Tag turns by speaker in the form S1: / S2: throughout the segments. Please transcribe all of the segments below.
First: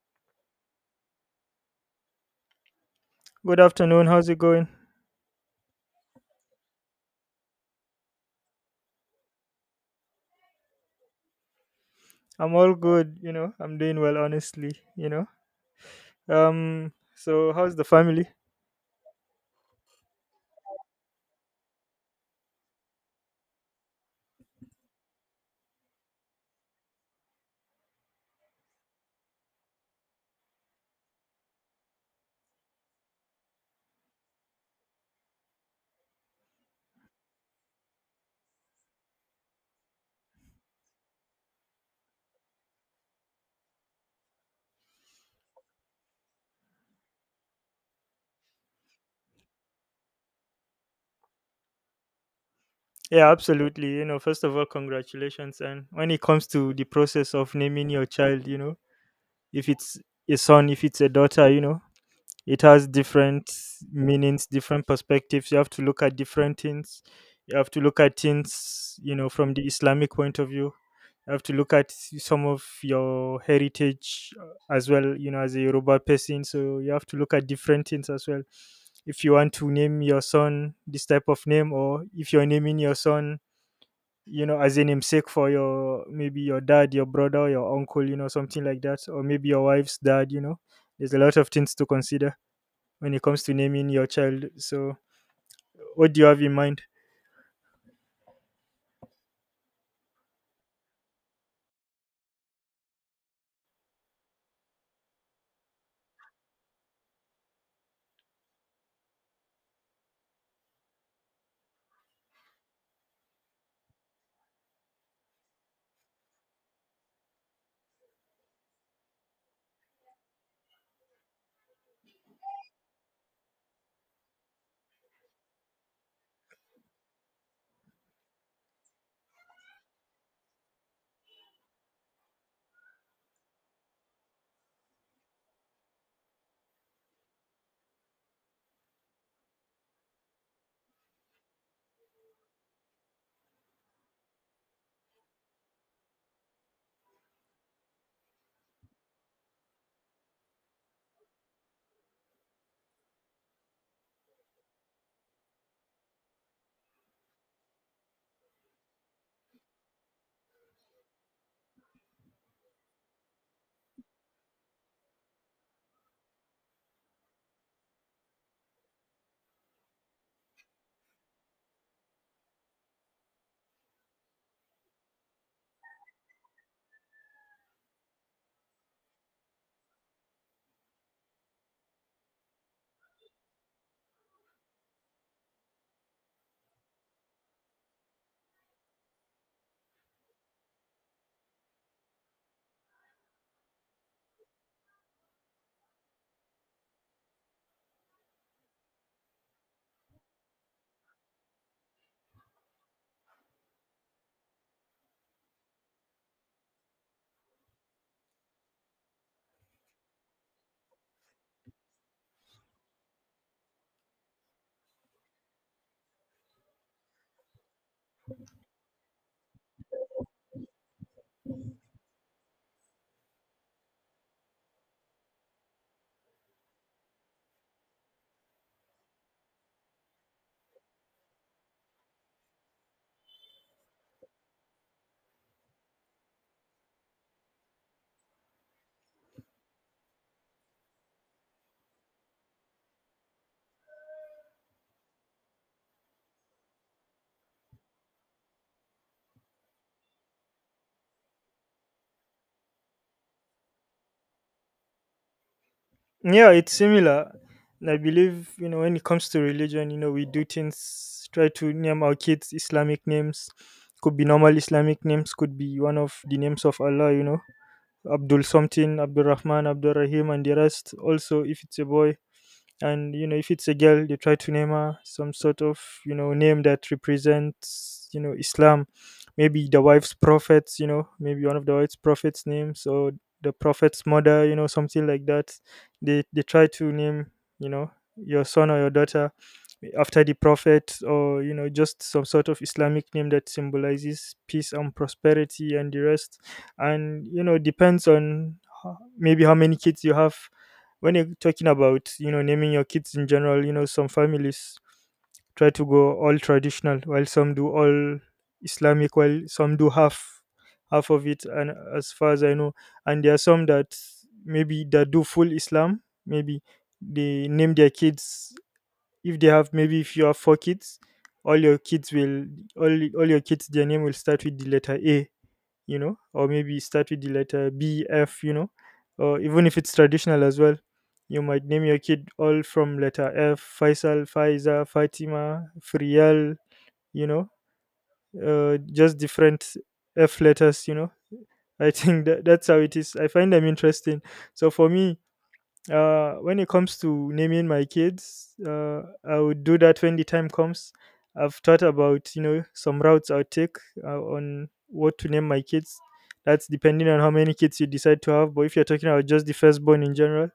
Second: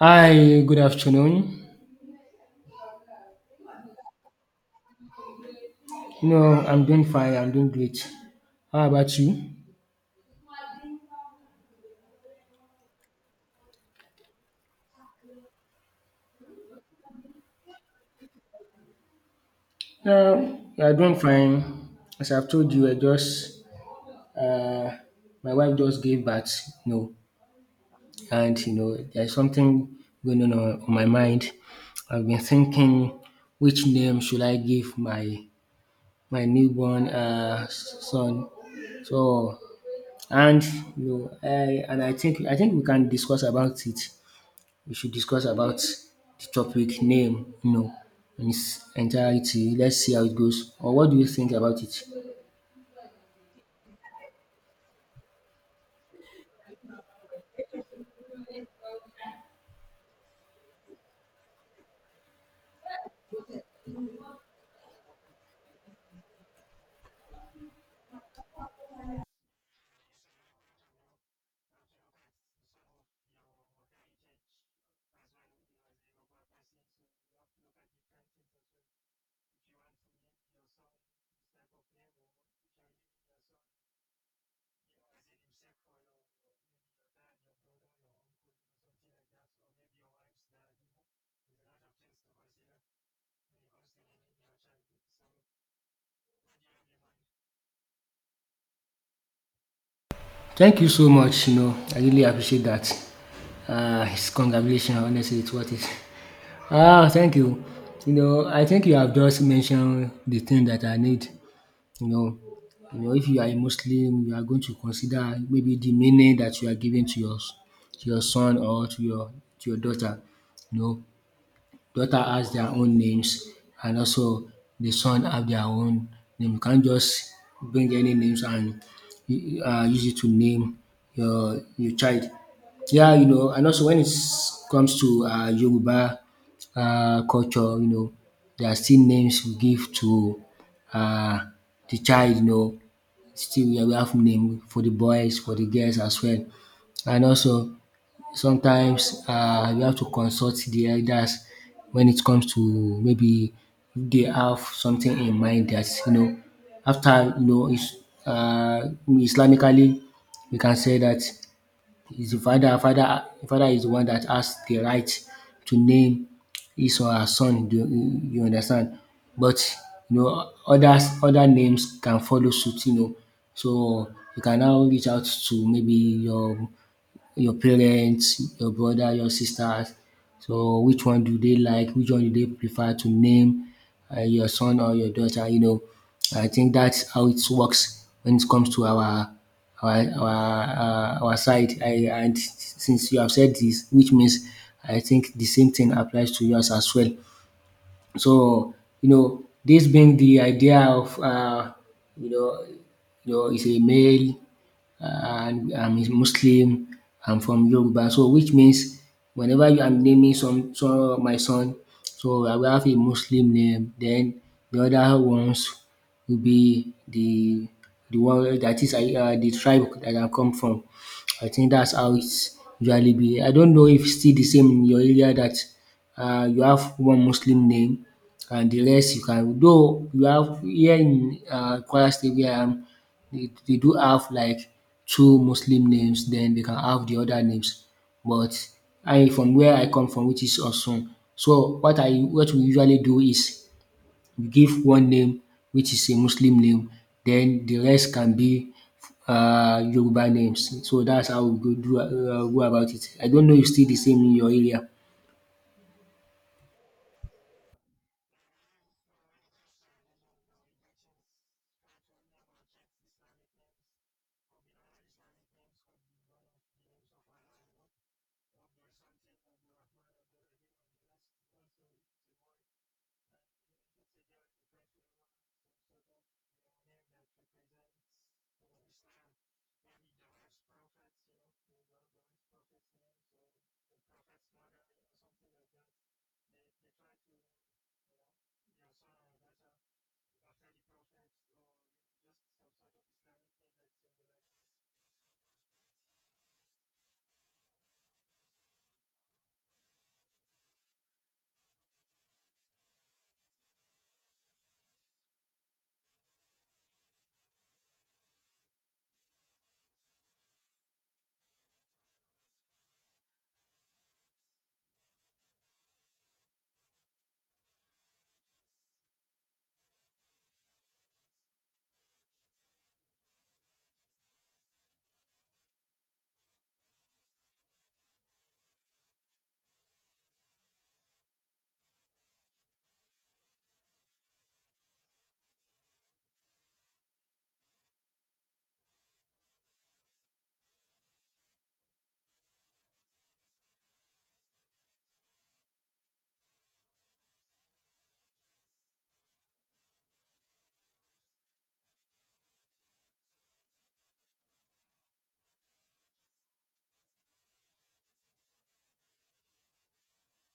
S1: Hi, good afternoon.
S2: Good afternoon. How's it going?
S1: No, I'm doing fine. I'm doing great. How about you?
S2: I'm all good, you know. I'm doing well honestly, you know. So how's the family?
S1: No, yeah, I'm doing fine. As I've told you, I just uh, my wife just gave birth. You know, and you know, there's something going on on my mind. I've been thinking, which name should I give my newborn son? So, and and I think we can discuss about it. We should discuss about the topic name, you know, in its entirety. Let's see how it goes. Or what do you think about it?
S2: Yeah, absolutely. You know, first of all, congratulations. And when it comes to the process of naming your child, you know, if it's a son, if it's a daughter, you know, it has different meanings, different perspectives. You have to look at different things, you have to look at things, you know, from the Islamic point of view. You have to look at some of your heritage as well, you know, as a Yoruba person. So you have to look at different things as well. If you want to name your son this type of name, or if you're naming your son, you know, as a namesake for your maybe your dad, your brother, your uncle, you know, something like that, or maybe your wife's dad, you know, there's a lot of things to consider when it comes to naming your child. So, what do you have in mind?
S1: Thank you so much. You know, I really appreciate that. It's congratulations. Honestly, it's worth it. Ah, thank you. You know, I think you have just mentioned the thing that I need. You know, you know, if you are a Muslim, you are going to consider maybe the meaning that you are giving to your son or to your daughter. You know, daughter has their own names, and also the son have their own name. You can't just bring any names and use it to name your child. Yeah, you know, and also when it comes to Yoruba culture, you know, there are still names we give to uh, the child, you know, still yeah, we have name for the boys, for the girls as well. And also sometimes you have to consult the elders when it comes to maybe they have something in mind that you know after you know is Islamically, we can say that is the father is the one that has the right to name his or her son. Do you understand? But you know, others, other names can follow suit, you know. So you can now reach out to maybe your parents, your brother, your sisters. So which one do they like? Which one do they prefer to name your son or your daughter? You know, I think that's how it works when it comes to our our side. I, and since you have said this, which means I think the same thing applies to yours as well. So you know, this being the idea of you know, you know, is a male, and I'm a Muslim. I'm from Yoruba, so which means whenever you am naming some my son, so I will have a Muslim name. Then the other ones will be the one that is the tribe that I come from. I think that's how it's usually be. I don't know if it's still the same in your area that you have one Muslim name and the rest you can, though you have here in Kwara State where I am, they do have like two Muslim names, then they can have the other names. But I, from where I come from, which is Osun, so what I, what we usually do is we give one name, which is a Muslim name, then the rest can be Yoruba names. So that's how we go do go about it. I don't know if it's still the same in your area.
S2: Yeah, it's similar. And I believe, you know, when it comes to religion, you know, we do things, try to name our kids Islamic names. Could be normal Islamic names, could be one of the names of Allah, you know, Abdul something, Abdul Rahman, Abdul Rahim, and the rest. Also, if it's a boy, and you know, if it's a girl, they try to name her some sort of, you know, name that represents, you know, Islam. Maybe the wife's prophets, you know, maybe one of the wife's prophets names, or the prophet's mother, you know, something like that. They try to name, you know, your son or your daughter after the prophet, or you know, just some sort of Islamic name that symbolizes peace and prosperity and the rest. And you know, depends on maybe how many kids you have. When you're talking about, you know, naming your kids in general, you know, some families try to go all traditional, while some do all Islamic, while some do half of it, and as far as I know. And there are some that maybe that do full Islam, maybe they name their kids. If they have, maybe if you have four kids, all your kids will all your kids, their name will start with the letter A, you know, or maybe start with the letter B, F, you know, or even if it's traditional as well. You might name your kid all from letter F, Faisal, Faiza, Fatima, Frial, you know, just different F letters, you know. I think that's how it is. I find them interesting. So for me, when it comes to naming my kids, I would do that when the time comes. I've thought about, you know, some routes I'll take on what to name my kids. That's depending on how many kids you decide to have. But if you're talking about just the firstborn in general,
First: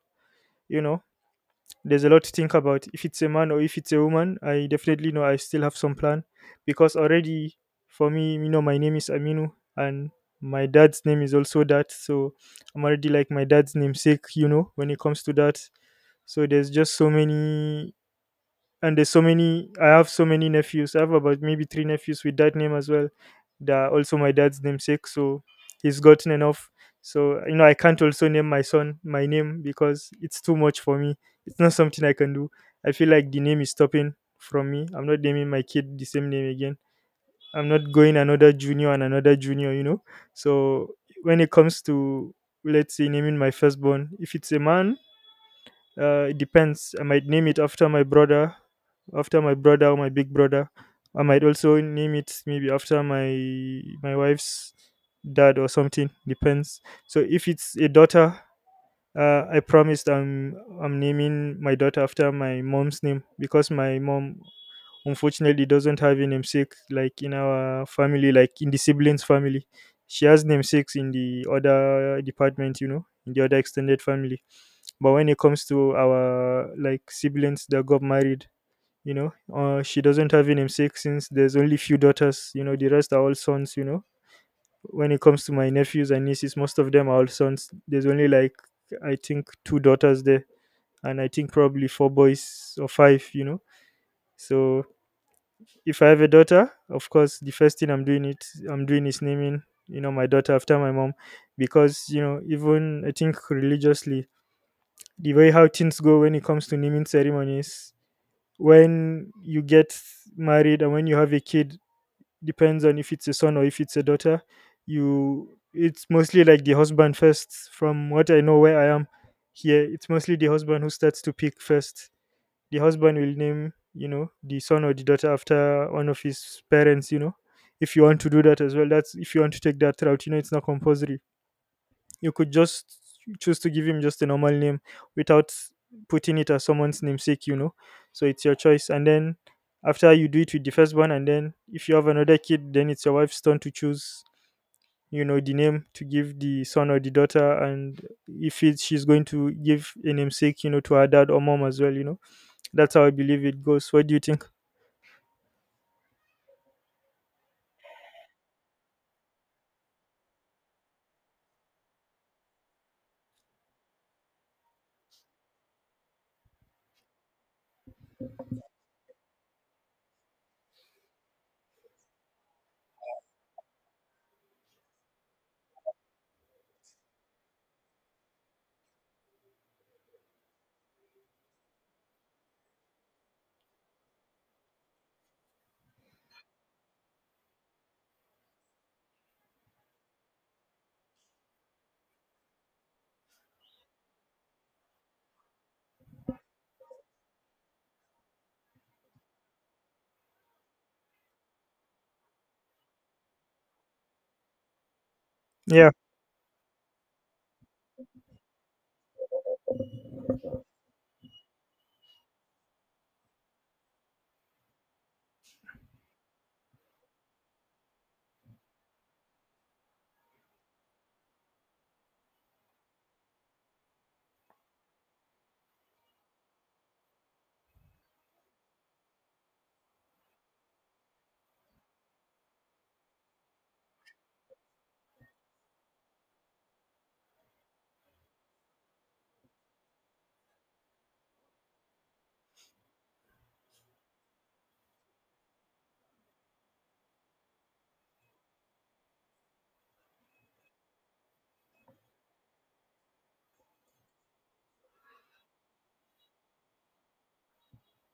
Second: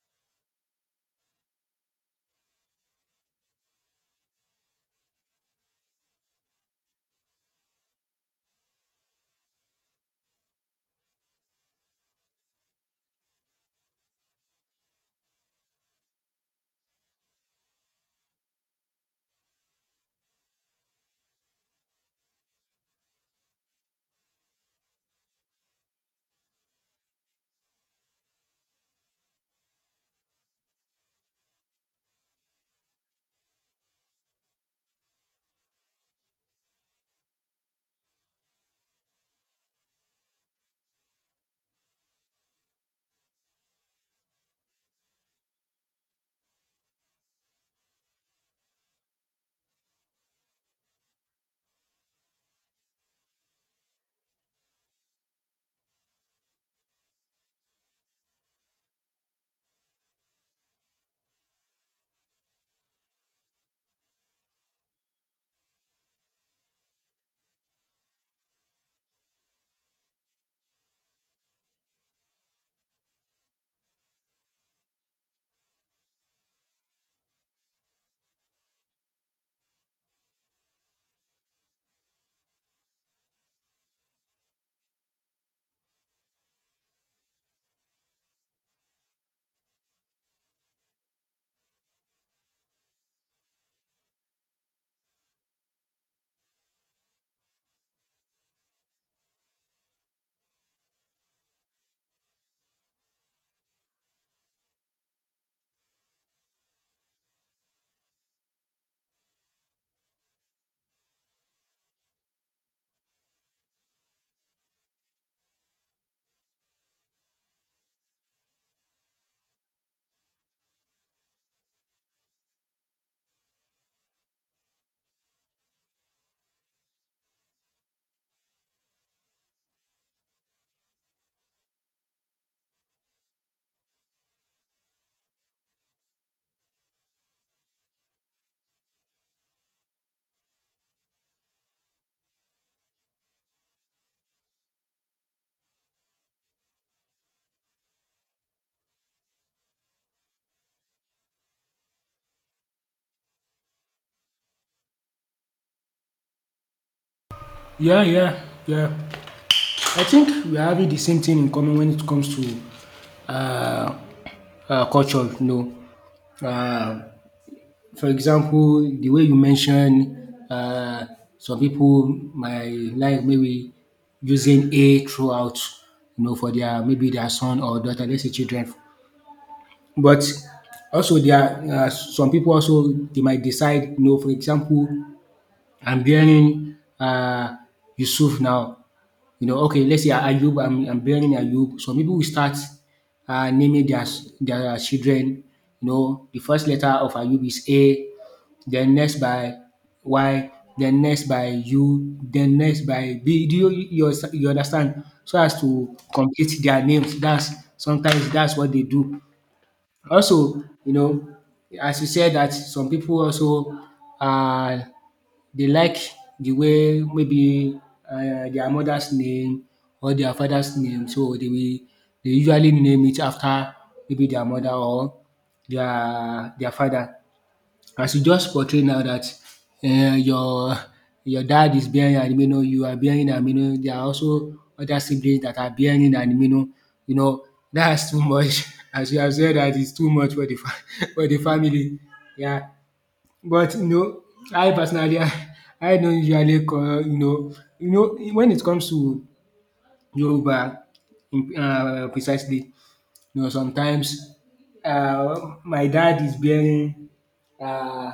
S2: you know, there's a lot to think about. If it's a man or if it's a woman, I definitely know I still have some plan, because already for me, you know, my name is Aminu, and my dad's name is also that. So I'm already like my dad's namesake, you know, when it comes to that. So there's just so many, and there's so many. I have so many nephews. I have about maybe three nephews with that name as well, that are also my dad's namesake. So he's gotten enough. So you know, I can't also name my son my name, because it's too much for me. It's not something I can do. I feel like the name is stopping from me. I'm not naming my kid the same name again. I'm not going another junior and another junior, you know. So when it comes to, let's say, naming my firstborn, if it's a man, it depends. I might name it after my brother, or my big brother. I might also name it maybe after my wife's dad or something. Depends. So if it's a daughter, I promised I'm naming my daughter after my mom's name, because my mom unfortunately doesn't have a namesake like in our family, like in the siblings family. She has namesakes in the other department, you know, in the other extended family, but when it comes to our, like, siblings that got married, you know, she doesn't have a namesake, since there's only few daughters, you know. The rest are all sons, you know. When it comes to my nephews and nieces, most of them are all sons. There's only like, I think, two daughters there, and I think probably four boys or five, you know. So if I have a daughter, of course, the first thing I'm doing is naming, you know, my daughter after my mom. Because you know, even I think religiously, the way how things go when it comes to naming ceremonies, when you get married and when you have a kid, depends on if it's a son or if it's a daughter. You It's mostly like the husband first. From what I know, where I am here, it's mostly the husband who starts to pick first. The husband will name, you know, the son or the daughter after one of his parents, you know, if you want to do that as well. That's if you want to take that route, you know. It's not compulsory. You could just choose to give him just a normal name without putting it as someone's namesake, you know. So it's your choice. And then after you do it with the firstborn, and then if you have another kid, then it's your wife's turn to choose, you know, the name to give the son or the daughter. And if it's, she's going to give a namesake, you know, to her dad or mom as well, you know. That's how I believe it goes. What do you think?
S1: Yeah, yeah, yeah. I think we are having the same thing in common when it comes to uh, culture. You know, uh, for example, the way you mentioned, uh, some people might like maybe using a throughout, you know, for their maybe their son or daughter, let's say children. But also there are some people also they might decide, you know, for example, I'm bearing Yusuf now. You know, okay, let's say Ayub, I'm bearing Ayub. Some people will start naming their children. You know, the first letter of Ayub is A, then next by Y, then next by U, then next by B. Do you understand? So as
S2: Yeah.
S1: to complete their names. That's sometimes that's what they do. Also, you know, as you said that some people also uh they like the way maybe their mother's name or their father's name, so they will dey usually name it after maybe their mother or their father. As you just portray now that uh your your dad is bearing an imenu, you are bearing an imenu, there are also other siblings that are bearing an imenu, you know, that's too much. As you have said dat is too much for the fa- for the family. Yeah. But you know, I personally I don't usually call you know when it comes to Yoruba in precisely, you know sometimes uh, my dad is bearing uh,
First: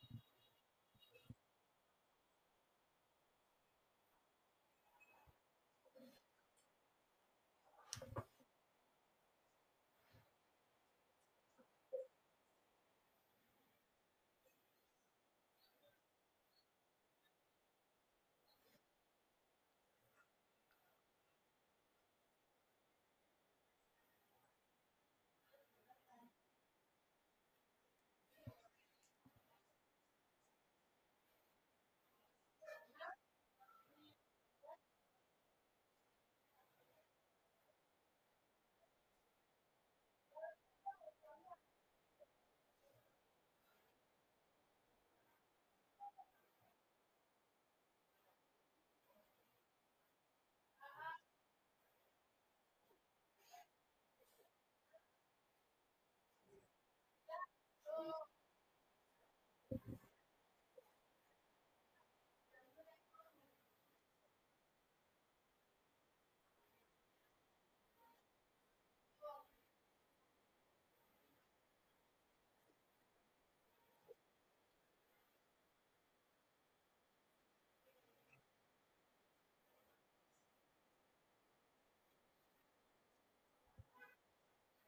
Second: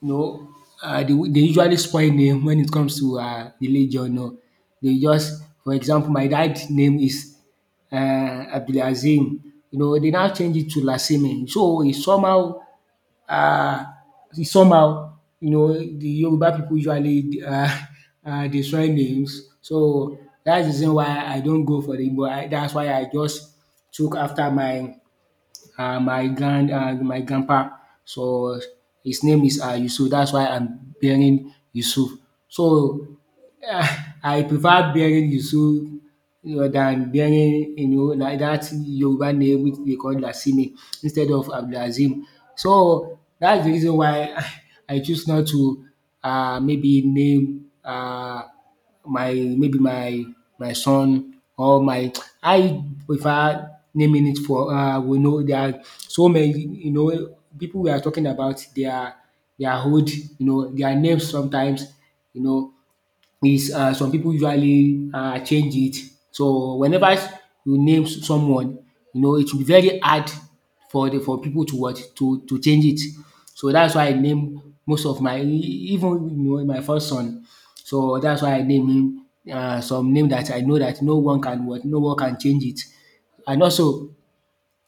S1: you know they usually spoil name when it comes to religion. No, they just, for example, my dad's name is Abdulazim. You know they now change it to Lasime. So it's somehow uh, somehow, you know, the Yoruba people usually dey soil names. So that's the reason why I don't go for the Igbo. I that's why I just took after my my grand my grandpa. So his name is Yusuf. That's why I'm bearing Yusuf. So ah, I prefer bearing Yusuru rather than bearing you know like that Yoruba name which they call Lasini instead of Abdulazim. So that's the reason why I choose not to maybe name my maybe my son or my I prefer naming it for we know there are so many you know people we are talking about their hood, you know, their names sometimes, you know, is some people usually change it. So whenever you name someone, you know it will be very hard for the for people to what to change it. So that's why I name most of my even you know my first son. So that's why I name him some name that I know that no one can what no one can change it. And also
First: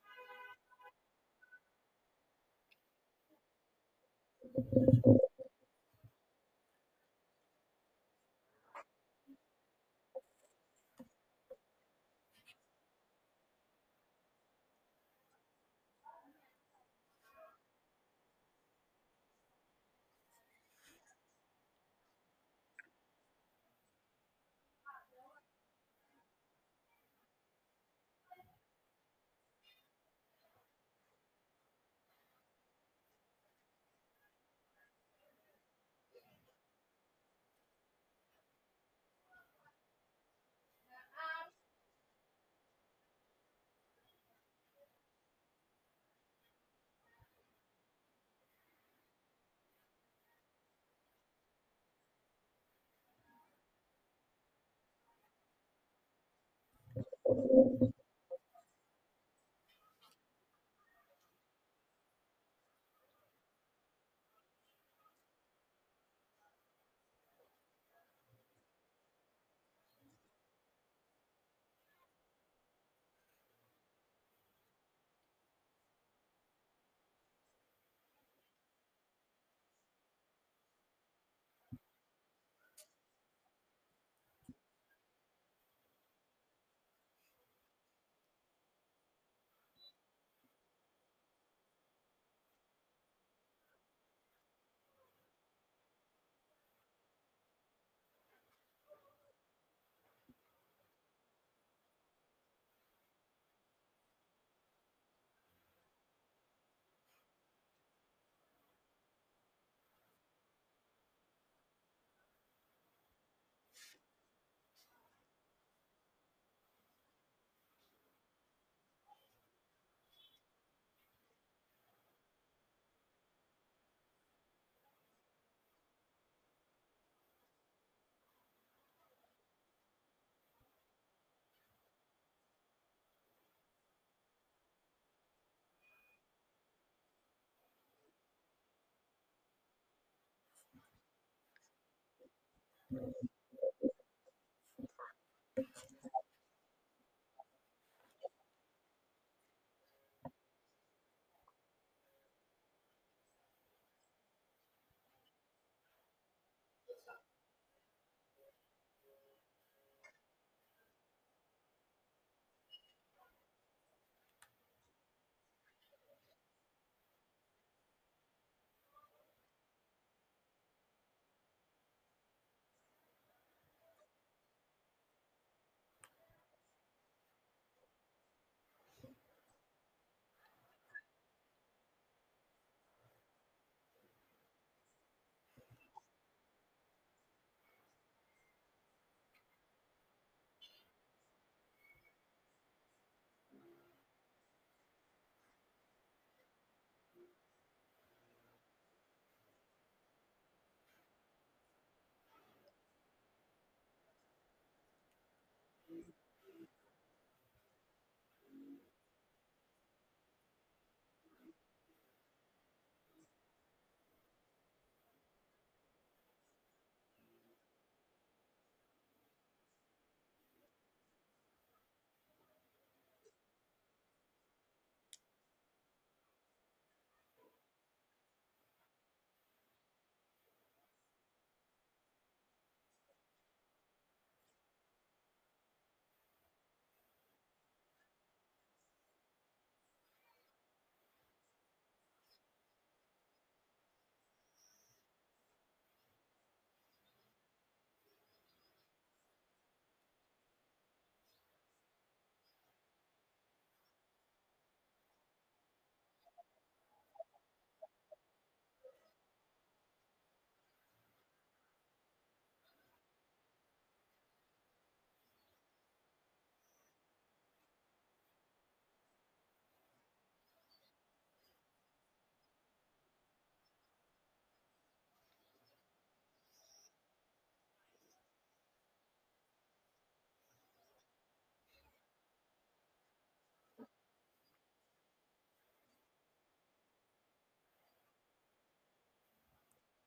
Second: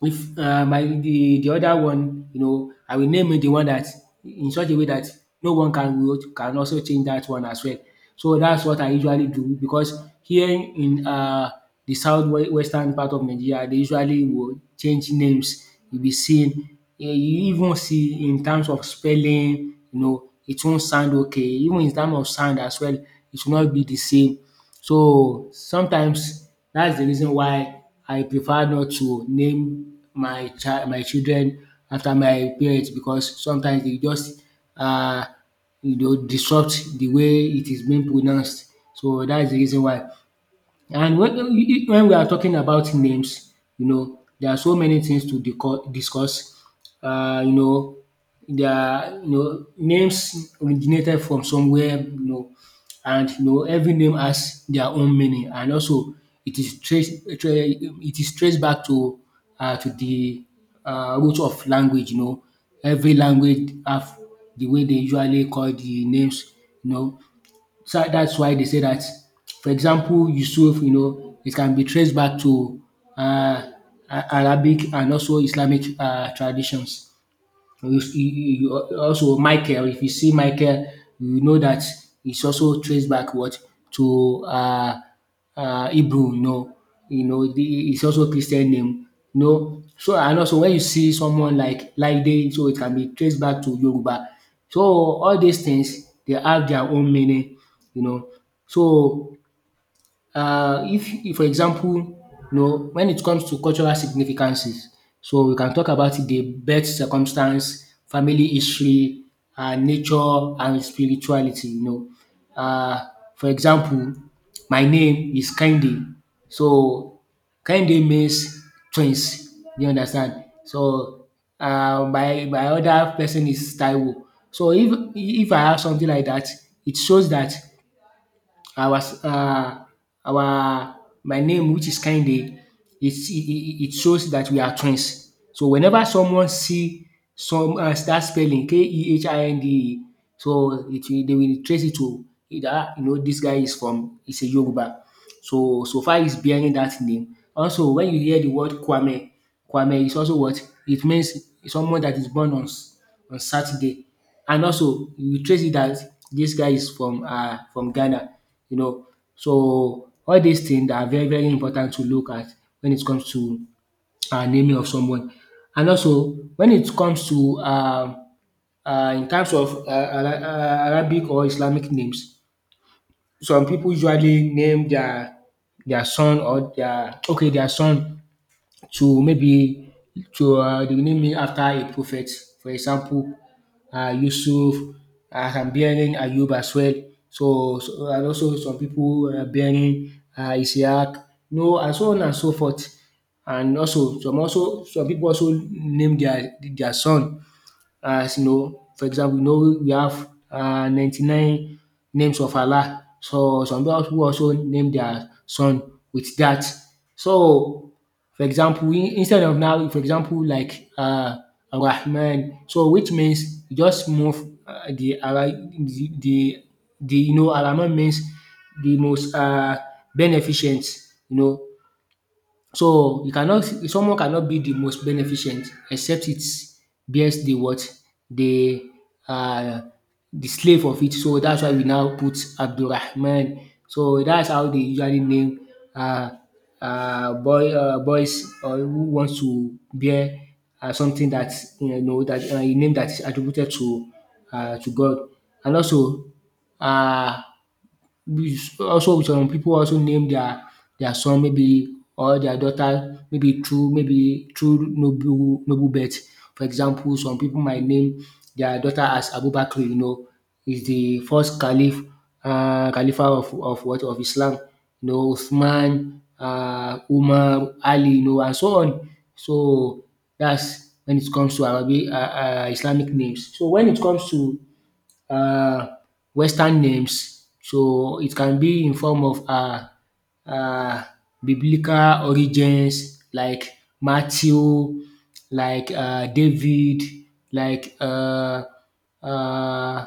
S1: if I, the other one, you know, I will name it the one that in such a way that no one can vote, can also change that one as well. So that's what I usually do because here in the south western part of Nigeria they usually will change names. You will be seeing eh, you even see in terms of spelling, you know, it won't sound okay. Even in terms of sound as well, it will not be the same. So sometimes that's the reason why I prefer not to name my child, my children, after my parents because sometimes they just um you know disrupt the way it is being pronounced. So that's the reason why. And when we are talking about names, you know, there are so many things to discuss. You know, there are you know names originated from somewhere. You know, and you know every name has their own meaning, and also it is it is traced back to the root of language. You know, every language have the way they usually call the names. You know, so that's why they say that, for example, Yusuf, you know, it can be traced back to uh, Arabic and also Islamic traditions. You also Michael, if you see Michael, you know that it's also traced back what to Hebrew. No, you know the it's also Christian name. No. So and also when you see someone like Laide, so it can be traced back to Yoruba. So all these things they have their own meaning, you know. So if, for example, you know, when it comes to cultural significances, so we can talk about the birth circumstance, family history, nature, and spirituality. You know, uh, for example, my name is Kende, so Kende means twins. You understand? So my my other person is Taiwo. So if I have something like that, it shows that I was our my name, which is kinde, it shows that we are twins. So whenever someone see some that spelling Kehinde, so it will they will trace it to either you know this guy is from is a Yoruba. So, so far is bearing that name. Also, when you hear the word Kwame, Kwame is also what it means someone that is born on Saturday, and also you trace it that this guy is from Ghana, you know. So all these things are very very important to look at when it comes to naming of someone, and also when it comes to in terms of Arabic or Islamic names. Some people usually name their son or their okay their son to maybe to they will name it after a prophet. For example, Yusuf. I am bearing Ayub as well. So and also some people are bearing Isaac. No, and so on and so forth. And also some people also name their son, as you know, for example, you know we have 99 names of Allah. So some people also name their son with that. So for example, instead of now, for example, like Rahman, so which means you just move uh, the, Ara- the the the, you know, Rahman means the most beneficent, you know, so you cannot someone cannot be the most beneficent except it bears the what? The uh slave of it. So that's why we now put Abdulrahman. So that's how they usually name uh boys, or who wants to bear something that, you know, that a name that is attributed to God. And also uh some people also name their son, maybe, or their daughter, maybe through noble noble birth. For example, some people might name their daughter as Abubakar. You know, is the first caliph, um, caliphate of what of Islam. You know, Uthman, um, Umar, Ali, you know, and so on. So that's when it comes to Arabic, um, Islamic names. So when it comes to uh, Western names. So it can be in form of uh, biblical origins, like Matthew, like David, like uh,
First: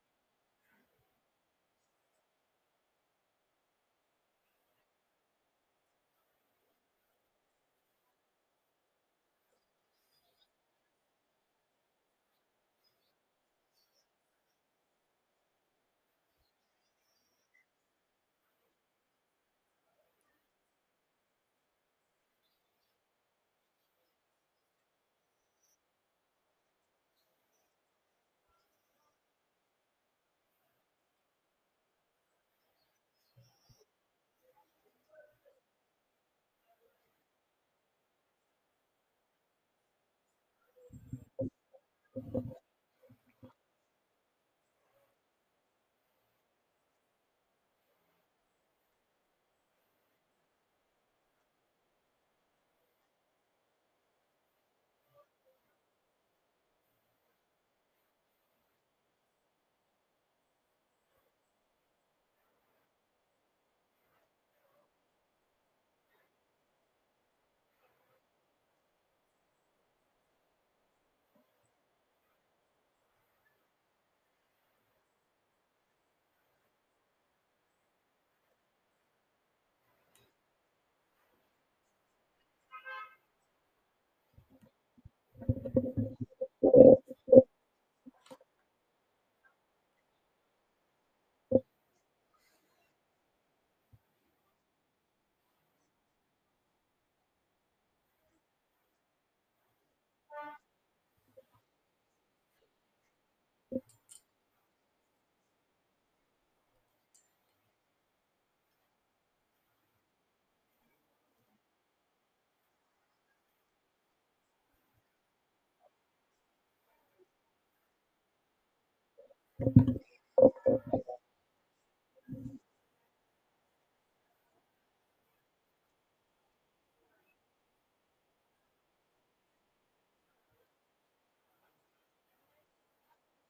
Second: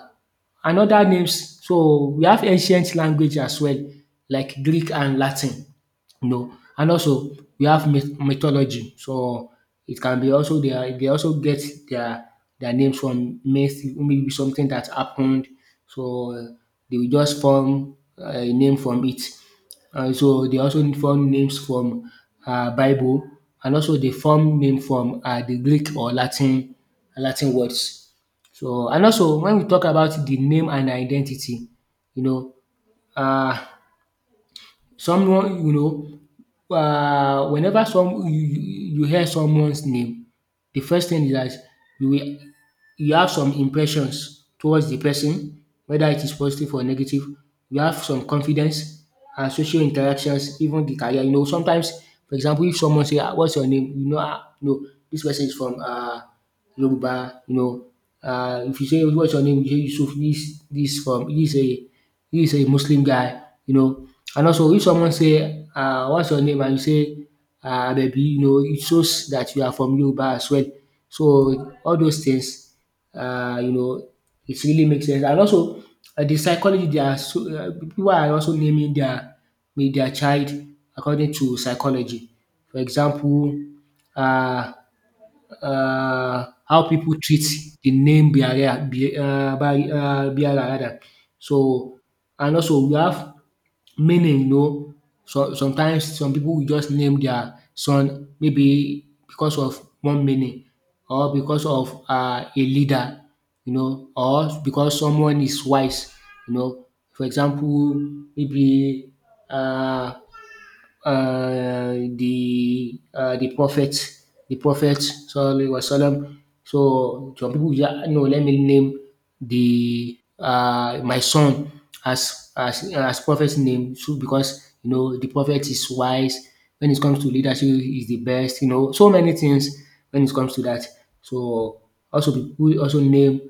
S1: and other names. So we have ancient language as well, like Greek and Latin. No. And also we have mythology, so it can be also they also get their their names from myth, maybe something that happened. So they will just form a name from it. So they also form names from Bible, and also they form name from the Greek or Latin words. So and also when we talk about the name and identity, you know, uh, whenever some you you you hear someone's name, the first thing is that you will you have some impressions towards the person, whether it is positive or negative. You have some confidence and social interactions, even the career. You know, sometimes, for example, if someone say, "Ah, What's your name?" You know, ah, no, this person is from Yoruba, you know, if you say, "What's your name?" You say, "Yusuf, this a, this a Muslim guy," you know. And also, if someone say, "What's your name?" and you say, "Baby," you know, it shows that you are from Yoruba as well. So all those things, you know, it really makes sense. And also, the psychology, they are so, people are also naming their with their child according to psychology. For example, uh, how people treat the name barrier, barrier rather. So, and also we have meaning, you know, so sometimes some people will just name their son maybe because of one meaning, or because of a leader, you know, or because someone is wise, you know. For example, maybe uh, uh, the uh, the prophet, the prophet sallallahu alaihi wasallam. So some people just, no, let me name the my son as prophet's name, so because you know the prophet is wise when it comes to leadership, is the best. You know, so many things when it comes to that. So also people also name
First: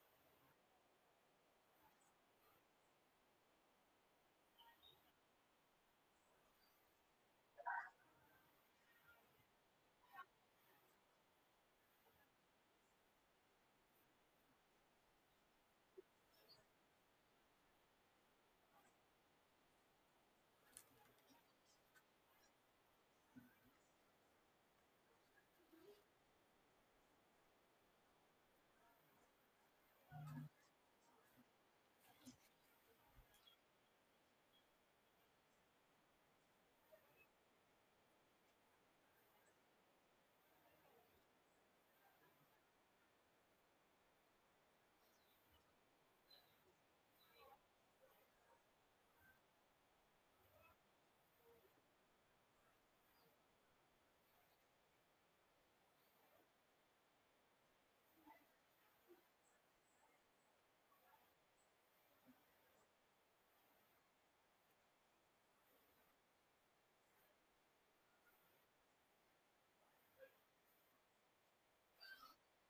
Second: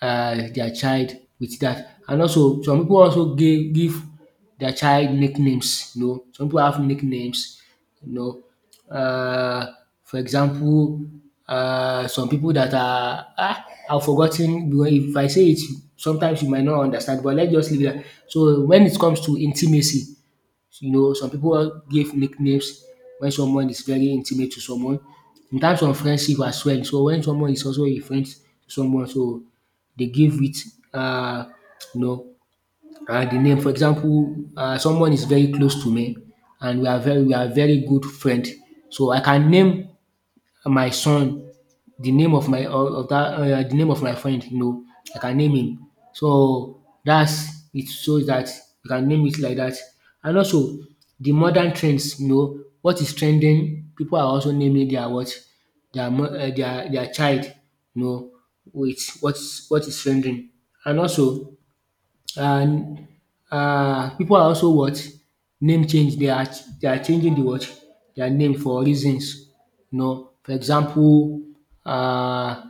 S1: their child with that, and also some people also give their child nicknames, you know. Some people have nicknames, you know. Uh, for example, some people that are, ah, I've forgotten, because if I say it, sometimes you might not understand, but let's just leave it. So when it comes to intimacy, you know, some people give nicknames when someone is very intimate to someone. In terms of friendship as well, so when someone is also a friend to someone, so they give it uh, you know the name. For example, someone is very close to me, and we are very good friend. So I can name my son the name of my of that the name of my friend. You know, I can name him. So that's, it shows that you can name it like that. And also the modern trends. You know what is trending. People are also naming their what, their mo- their child. You know, with what is trending. And also, and um, pipu are also what, name change they are changing the what, their name, for reasons, you know, for example, uh,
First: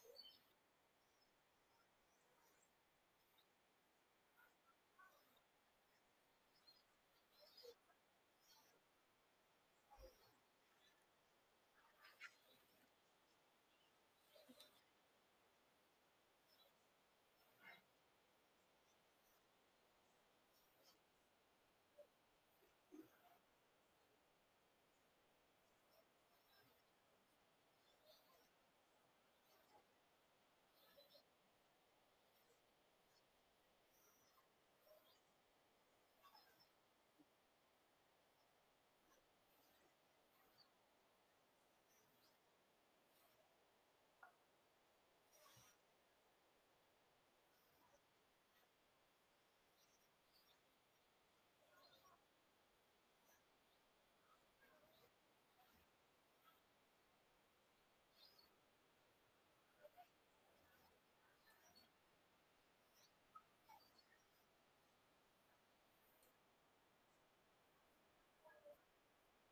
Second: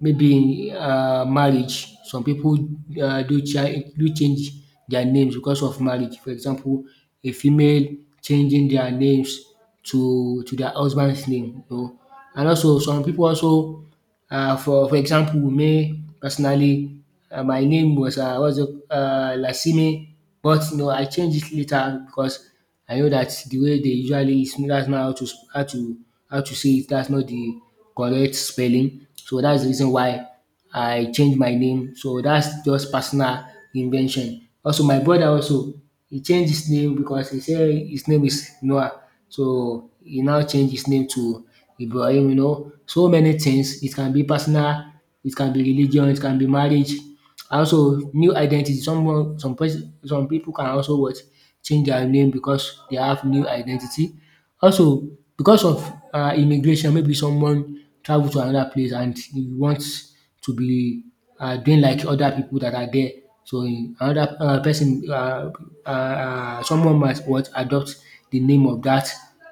S1: maybe in marriage, some people do change their names because of marriage. For example, a female changing their names to their husband's name, you know. And also some people also, um, for example, me personally, um, my name was, um, what's it, um, Lasimi, but no, I changed it later because I know that the way they usually is, that's not how to how to say it, dat's not the correct spelling, so that's the reason why I changed my name. So that's just personal invention. Also my brother also, he changed his name because he said his name is Noah. So he now changed his name to Ibrahim, you know. So many things. It can be personal, it can be religion, it can be marriage. Also, new identity. Someone, some people can also what, change their name because they have new identity. Also, because of immigration, maybe someone travel to another place and e want to be doing like other people that are there. So in another person someone might what, adopt the name of that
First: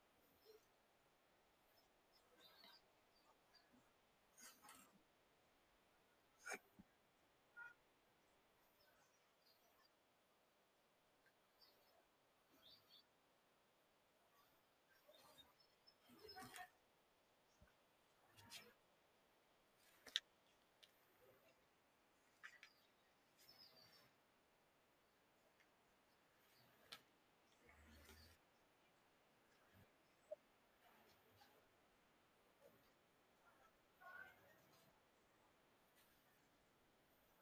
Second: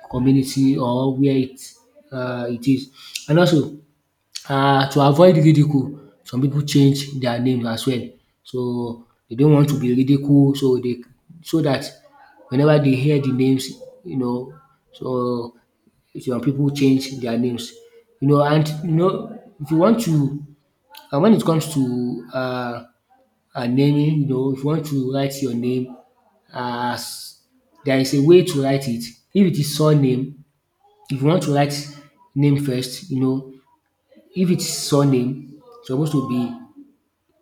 S1: community or where it it is. And also to avoid ridicule, some people change their name as well. So they don't want to be ridiculed, so they, so that whenever they hear the names, you know, so some people change their names. You know, and you know, if you want to, and wen it comes to naming, you know, if you want to write your name as, there is a way to write it. If it is surname, if you want to write name first, you know, if it's surname, it's supposed to be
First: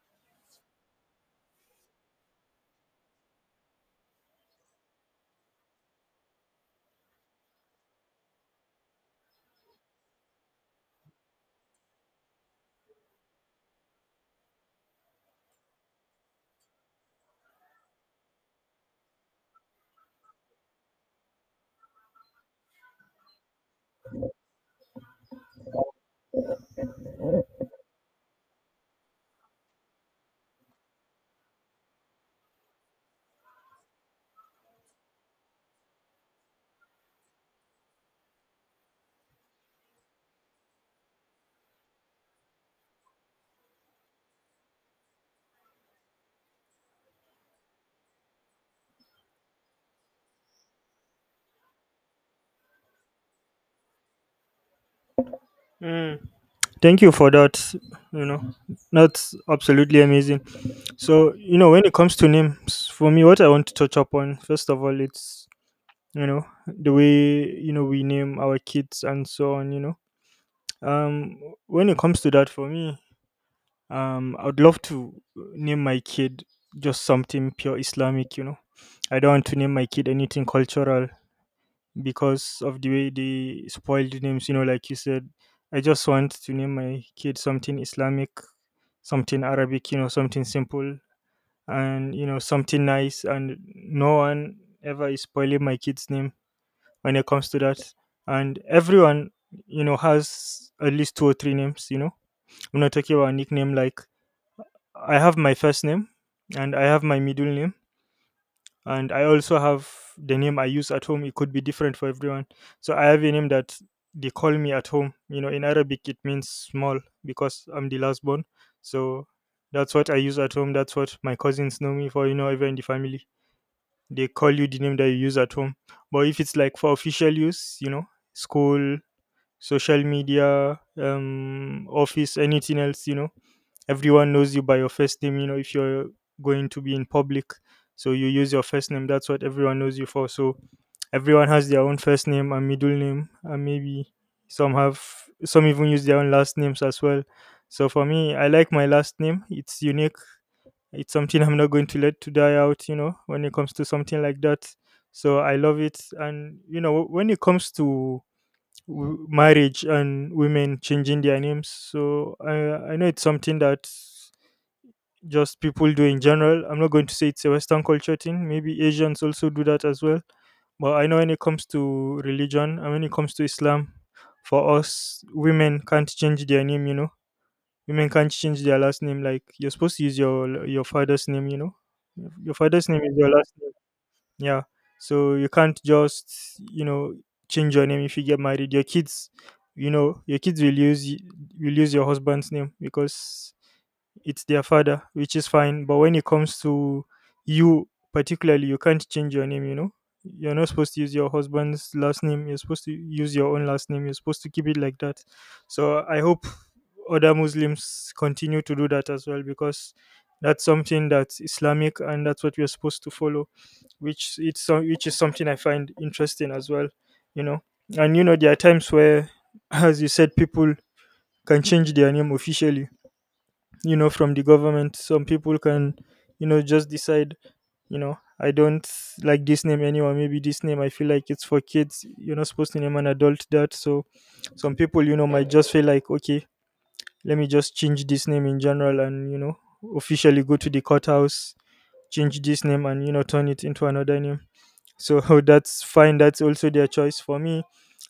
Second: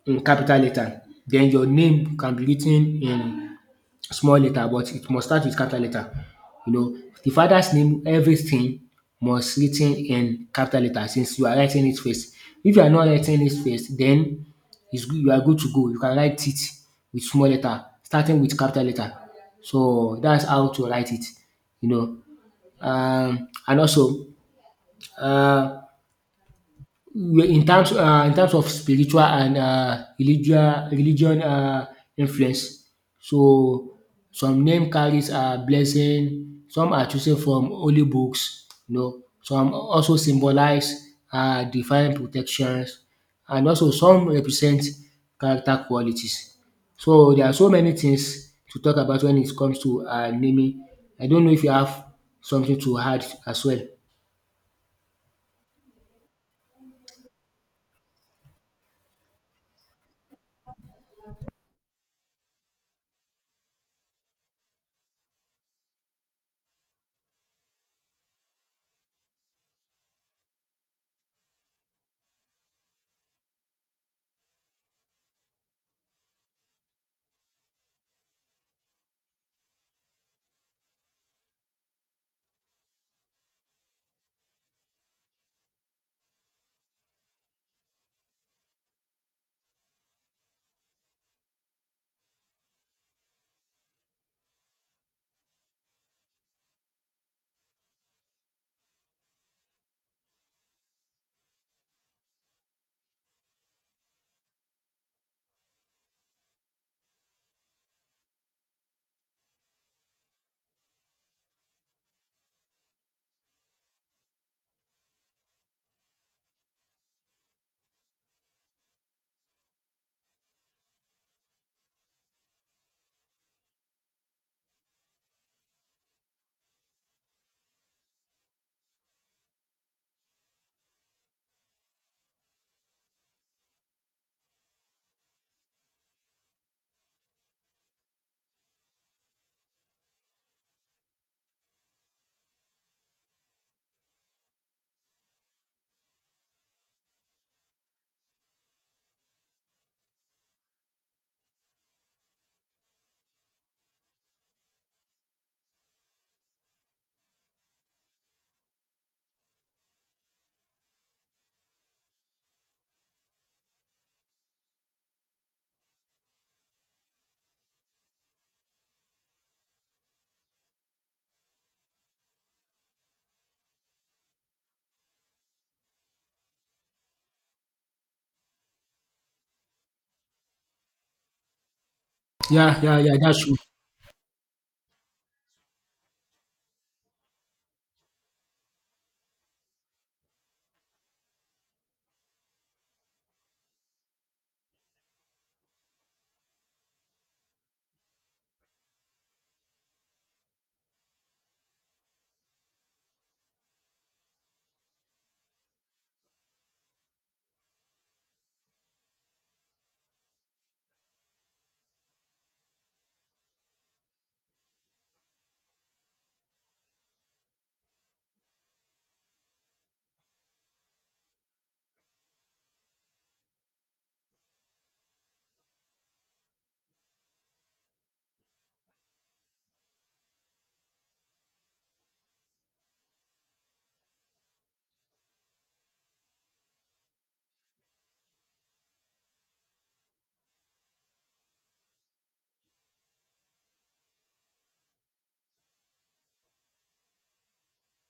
S1: in capital letter. Then your name can be written in small letter, but it must start with capital letter. You know, the father's name, everything must written in capital letter since you are writing it first. If you are not writing it first, then it's good, you are good to go. You can write it with small letter starting with capital letter. So that's how to write it, you know. Um, and also um, well, in terms of spiritual and religious religion influence. So some name carries a blessing, some are chosen from holy books, you know, some also symbolize divine protections, and also some represent character qualities. So there are so many things to talk about when it comes to naming. I don't know if you have something to add as well.
S2: Mm. Thank you for that, you know. That's absolutely amazing. So, you know, when it comes to names, for me, what I want to touch upon, first of all, you know, the way, you know, we name our kids and so on, you know. Um, when it comes to that, for me, I would love to name my kid just something pure Islamic, you know. I don't want to name my kid anything cultural because of the way they spoil the names, you know, like you said. I just want to name my kid something Islamic, something Arabic, you know, something simple, and you know, something nice, and no one ever is spoiling my kid's name when it comes to that. And everyone, you know, has at least two or three names, you know. I'm not talking about a nickname. Like, I have my first name, and I have my middle name, and I also have the name I use at home. It could be different for everyone. So I have a name that they call me at home. You know, in Arabic it means small, because I'm the last born. So that's what I use at home. That's what my cousins know me for, you know. Even in the family, they call you the name that you use at home. But if it's like for official use, you know, school, social media, office, anything else, you know. Everyone knows you by your first name, you know, if you're going to be in public. So you use your first name. That's what everyone knows you for. So everyone has their own first name and middle name. And maybe some have, some even use their own last names as well. So for me, I like my last name. It's unique. It's something I'm not going to let to die out, you know, when it comes to something like that. So I love it. And, you know, when it comes to marriage and women changing their names. So I know it's something that just people do in general. I'm not going to say it's a Western culture thing. Maybe Asians also do that as well. But I know when it comes to religion and when it comes to Islam, for us, women can't change their name. You know, women can't change their last name. Like, you're supposed to use your father's name. You know, your
S1: Yeah,
S2: father's
S1: yeah,
S2: name is
S1: yeah,
S2: your
S1: that's
S2: last,
S1: true.
S2: yeah. So you can't just, you know, change your name if you get married. Your kids, you know, your kids will use will use your husband's name, because it's their father, which is fine. But when it comes to you particularly, you can't change your name, you know? You're not supposed to use your husband's last name. You're supposed to use your own last name. You're supposed to keep it like that. So I hope other Muslims continue to do that as well because that's something that's Islamic and that's what we're supposed to follow, which is something I find interesting as well. You know. And you know, there are times where, as you said, people can change their name officially you know from the government. Some people can you know just decide, I don't like this name anymore. Maybe this name, I feel like it's for kids, you're not supposed to name an adult that. So some people you know might just feel like, okay, let me just change this name in general and you know officially go to the courthouse, change this name and you know turn it into another name. So that's fine, that's also their choice. For me,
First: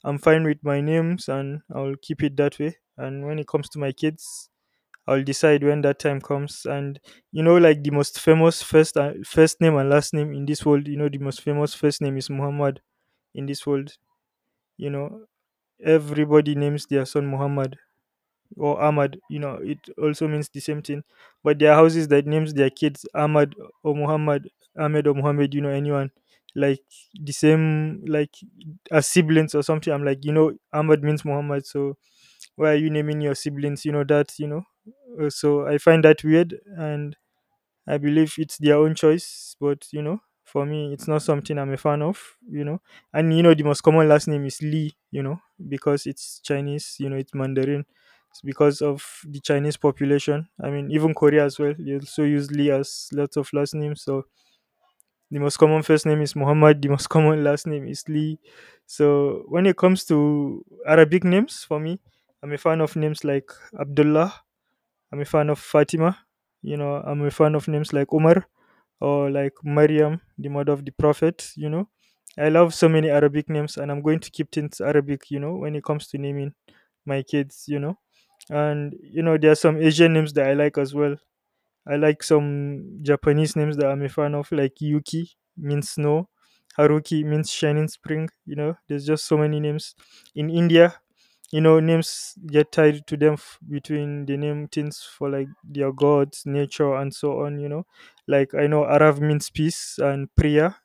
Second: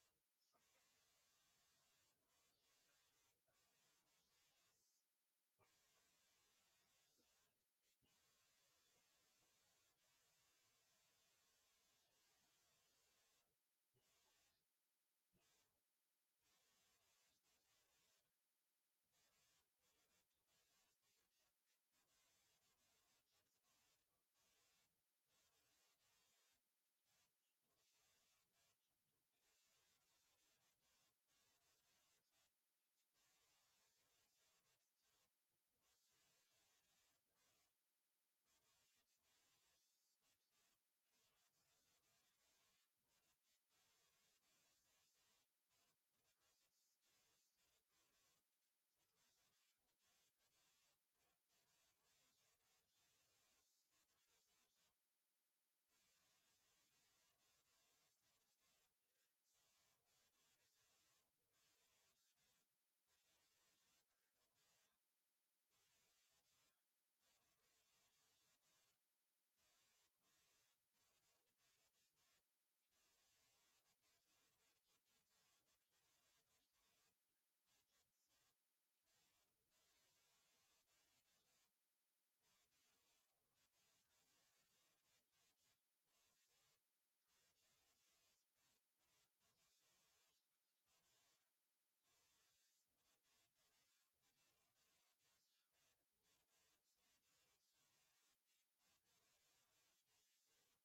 S2: I'm fine with my names and I'll keep it that way. And when it comes to my kids, I'll decide when that time comes. And you know, like the most famous first name and last name in this world. You know, the most famous first name is Muhammad in this world. You know, everybody names their son Muhammad or Ahmad. You know, it also means the same thing. But there are houses that names their kids Ahmad or Muhammad, Ahmed or Muhammad. You know, anyone like the same, like as siblings or something. I'm like, you know, Ahmad means Muhammad, so why are you naming your siblings? You know that you know So I find that weird, and I believe it's their own choice, but you know, for me it's not something I'm a fan of. You know. And you know, the most common last name is Lee, you know, because it's Chinese, you know, it's Mandarin. It's because of the Chinese population. I mean, even Korea as well, they also use Lee as lots of last names. So the most common first name is Muhammad, the most common last name is Lee. So when it comes to Arabic names, for me, I'm a fan of names like Abdullah. I'm a fan of Fatima. You know, I'm a fan of names like Umar or like Maryam, the mother of the Prophet. You know, I love so many Arabic names, and I'm going to keep things Arabic, you know, when it comes to naming my kids. You know, and you know, there are some Asian names that I like as well. I like some Japanese names that I'm a fan of, like Yuki means snow, Haruki means shining spring. You know, there's just so many names. In India, you know, names get tied to them between the name things for like their gods, nature, and so on. You know, like I know Arav means peace and Priya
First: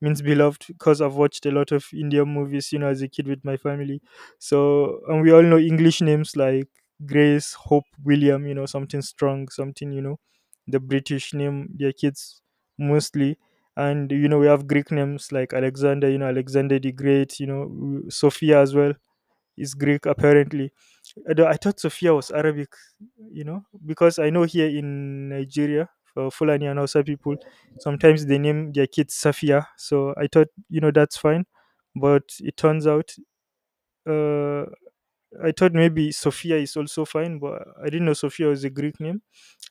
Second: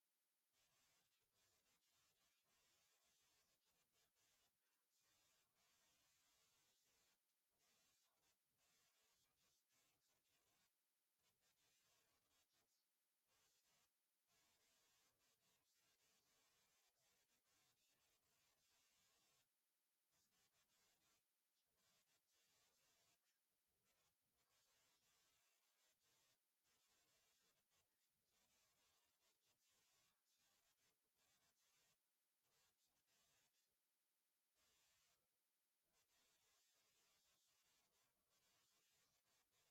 S2: means beloved, because I've watched a lot of Indian movies, you know, as a kid with my family. So, and we all know English names like Grace, Hope, William, you know, something strong, something, you know, the British name their kids mostly. And, you know, we have Greek names like Alexander, you know, Alexander the Great, you know, Sophia as well is Greek apparently. I thought Sofia was Arabic, you know, because I know here in Nigeria, for Fulani and Hausa people, sometimes they name their kids Safia. So I thought, you know, that's fine. But it turns out uh, I thought maybe Sophia is also fine, but I didn't know Sophia was a Greek name.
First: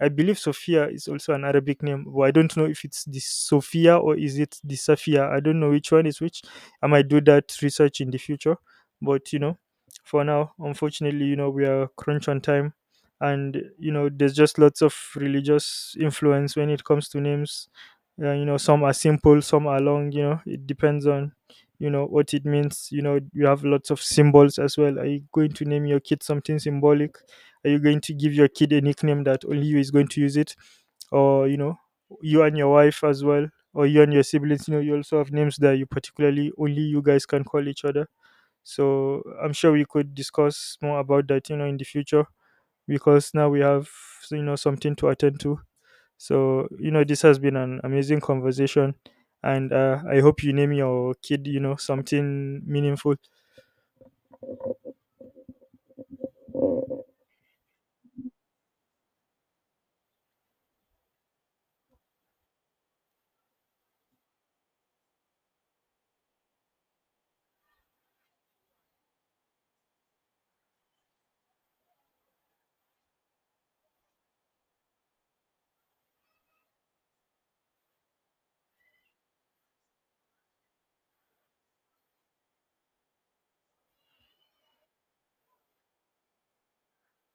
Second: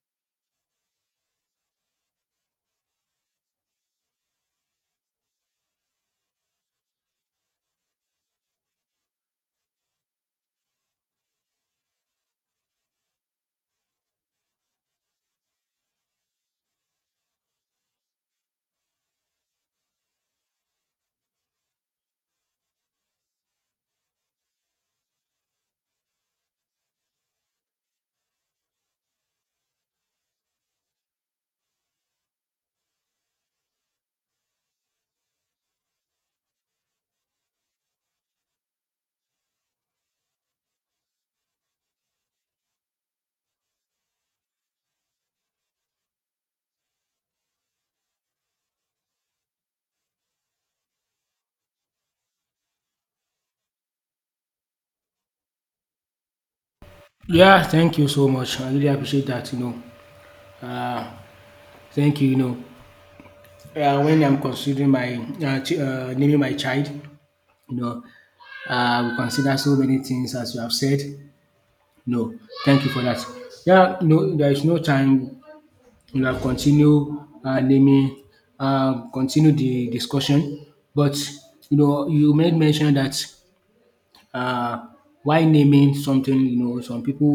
S2: I believe Sophia is also an Arabic name, but I don't know if it's the Sophia or is it the Safia. I don't know which one is which. I might do that research in the future, but you know, for now, unfortunately, you know, we are crunch on time, and you know, there's just lots of religious influence when it comes to names. You know, some are simple, some are long. You know, it depends on, you know, what it means. You know, you have lots of symbols as well. Are you going to name your kid something symbolic? Are you going to give your kid a nickname that only you is going to use it, or, you know, you and your wife as well, or you and your siblings? You know, you also have names that you particularly only you guys can call each other. So I'm sure we could discuss more about that, you know, in the future, because now we have, you know, something to attend to. So, you know, this has been an amazing conversation. And I hope you name your kid, you know, something meaningful.
S1: Yeah, thank you so much. I really appreciate that. You know, thank you. You know, when I'm considering my naming my child, you know, we consider so many things as you have said. No, thank you for that. Yeah, no, there is no time. We have continue naming, continue the discussion, but you know, you made mention that uh, why naming something, you know, some people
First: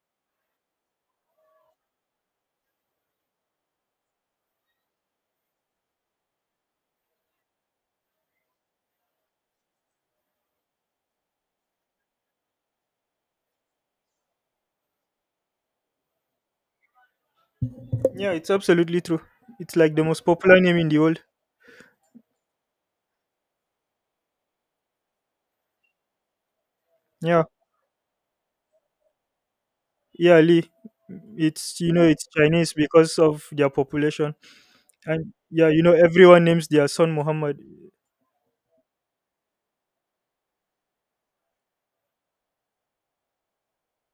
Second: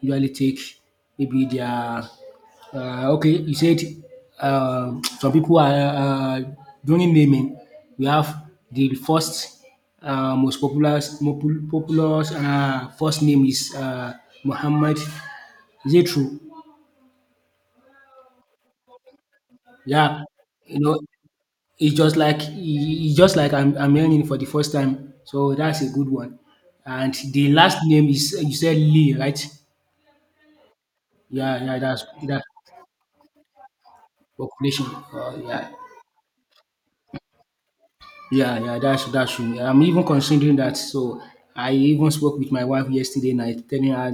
S1: usually take maybe their okay, you said uh, some people are during naming, we have the first most popular popular first name is Muhammad. Is it true?
S2: Yeah, it's absolutely true. It's like the
S1: Yeah,
S2: most popular name
S1: you
S2: in the
S1: know,
S2: world.
S1: it's just like I'm learning for the first time, so that's a good one. And
S2: Yeah.
S1: the last name is, you said Lee, right?
S2: Yeah, Lee.
S1: Yeah, yeah,
S2: It's, you know,
S1: that's
S2: it's
S1: that
S2: Chinese because of their population.
S1: population.
S2: And yeah,
S1: Yeah,
S2: you know, everyone names their son Muhammad.
S1: yeah, yeah, that's true. Yeah, I'm even considering that. So I even spoke with my wife yesterday night, telling her,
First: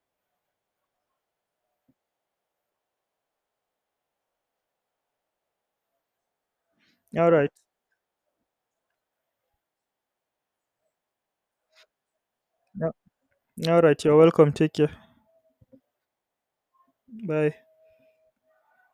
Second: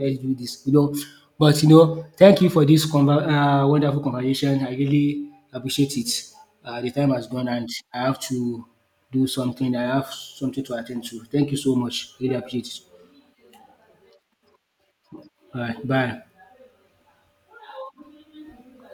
S1: let's do this. You know, but you know, thank you for this wonderful conversation. I really appreciate it. The time has
S2: All
S1: gone,
S2: right.
S1: and I have to do something. I have something to attend to. Thank you so much. Really appreciate it.
S2: Yeah. All right. You're welcome. Take care.
S1: All right, bye.
S2: Bye.